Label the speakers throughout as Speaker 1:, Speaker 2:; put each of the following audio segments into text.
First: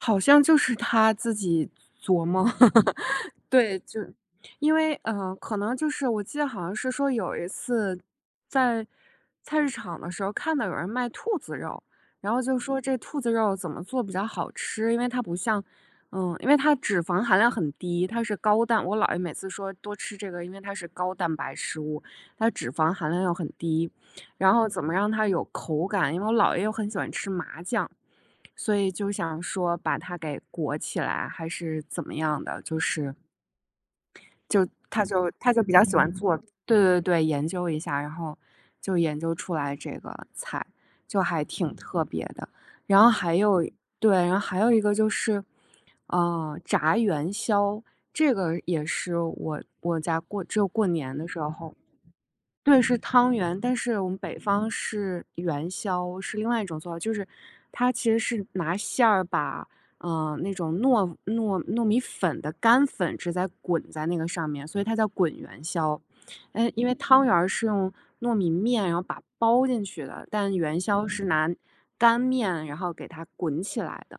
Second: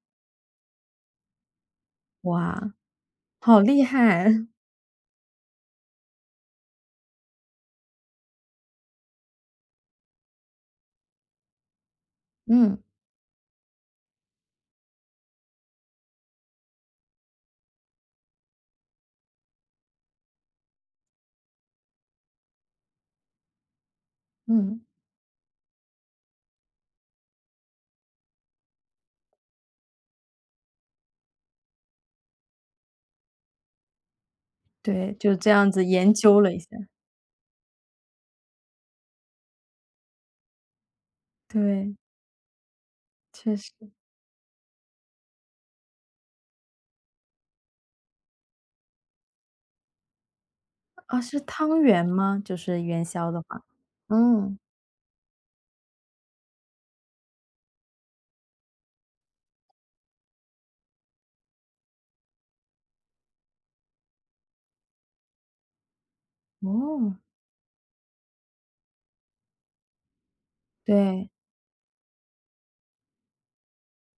Speaker 1: 好像就是他自己琢磨，
Speaker 2: 哇，好
Speaker 1: 对。
Speaker 2: 厉
Speaker 1: 就
Speaker 2: 害。
Speaker 1: 因为，呃，可能就是我记得好像是说有一次，在菜市场的时候，看到有人卖兔子肉，然后就
Speaker 2: 嗯。
Speaker 1: 说这兔子肉怎么做比较好吃，因为它不像呃，因为它脂肪含量很低，它是高蛋我姥爷每次说多吃这个，因为它是高蛋白食物。它脂肪含量又很低，然后
Speaker 2: 嗯。
Speaker 1: 怎么让它有口感。因为我姥爷又很喜欢吃麻酱，所以就想说把它给裹起来还是怎么样的，就是，就他
Speaker 2: 对，
Speaker 1: 就
Speaker 2: 就这
Speaker 1: 他就
Speaker 2: 样
Speaker 1: 比较
Speaker 2: 子
Speaker 1: 喜欢
Speaker 2: 研
Speaker 1: 做，
Speaker 2: 究了一下。
Speaker 1: 对对对，研究一下，然后就研究出来这个菜。就还挺
Speaker 2: 对。
Speaker 1: 特别的。然后还
Speaker 2: 确
Speaker 1: 有，
Speaker 2: 实。
Speaker 1: 对，然后还有一个就是，呃，炸元宵。这个也是我我家过只有过年
Speaker 2: 哦，
Speaker 1: 的时
Speaker 2: 是
Speaker 1: 候
Speaker 2: 汤圆吗？就
Speaker 1: 对，
Speaker 2: 是
Speaker 1: 是
Speaker 2: 元宵
Speaker 1: 汤
Speaker 2: 的
Speaker 1: 圆，
Speaker 2: 话，
Speaker 1: 但是我们北
Speaker 2: 嗯。
Speaker 1: 方是元宵，是另外一种做法。就是它其实是拿馅儿把，呃，那种糯糯糯米粉的干粉直接滚在那个上面，所以它叫滚元宵。呃，因为
Speaker 2: 哦。
Speaker 1: 汤圆儿是用糯米面然后把包进去的，但元宵是
Speaker 2: 对。
Speaker 1: 拿干面然后给它滚起来的。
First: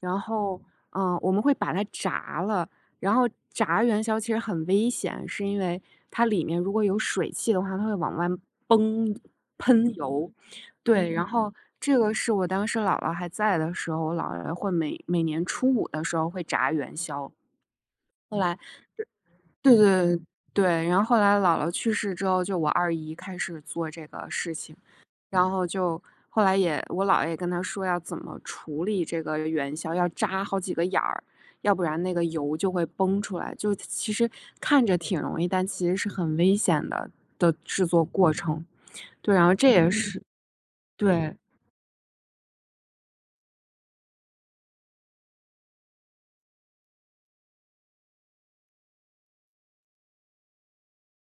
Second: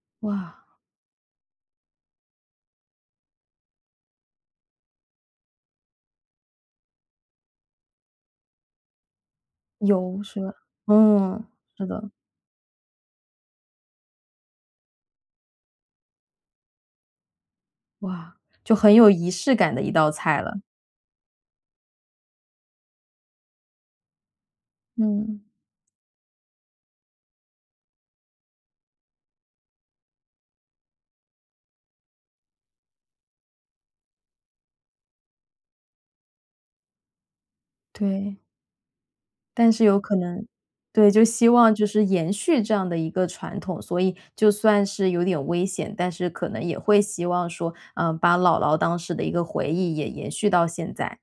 Speaker 1: 然
Speaker 2: 哇。
Speaker 1: 后，呃，我们会把它炸了。然后炸元宵其实很危险，是因为它里面如果有水汽的话，它会往外崩喷
Speaker 2: 油
Speaker 1: 油。
Speaker 2: 是吧？
Speaker 1: 对，然
Speaker 2: 嗯，
Speaker 1: 后
Speaker 2: 是
Speaker 1: 这
Speaker 2: 的。
Speaker 1: 个是我当时姥姥还在的时候，我姥姥姥爷会每每年初五的时候会炸元宵。
Speaker 2: 哇，
Speaker 1: 后来
Speaker 2: 就很有仪式感
Speaker 1: 对，
Speaker 2: 的
Speaker 1: 对
Speaker 2: 一
Speaker 1: 对
Speaker 2: 道
Speaker 1: 对，
Speaker 2: 菜了。
Speaker 1: 对，然后后来姥姥去世之后，就我二姨开始做这个事情。
Speaker 2: 嗯。
Speaker 1: 然后就后来也我姥爷也跟她说要怎么处理这个元宵，要扎好几个眼儿，要不然那个油就会崩出来，就其实看着挺容易，但其实是很危险的的制作过
Speaker 2: 对。
Speaker 1: 程。对，然后这
Speaker 2: 但是
Speaker 1: 也
Speaker 2: 有可
Speaker 1: 是，
Speaker 2: 能，对，就
Speaker 1: 对。
Speaker 2: 希望就是延续这样的一个传统，所以就算是有点危险，但是可能也会希望说，嗯，把姥姥当时的一个回忆也延续到现在。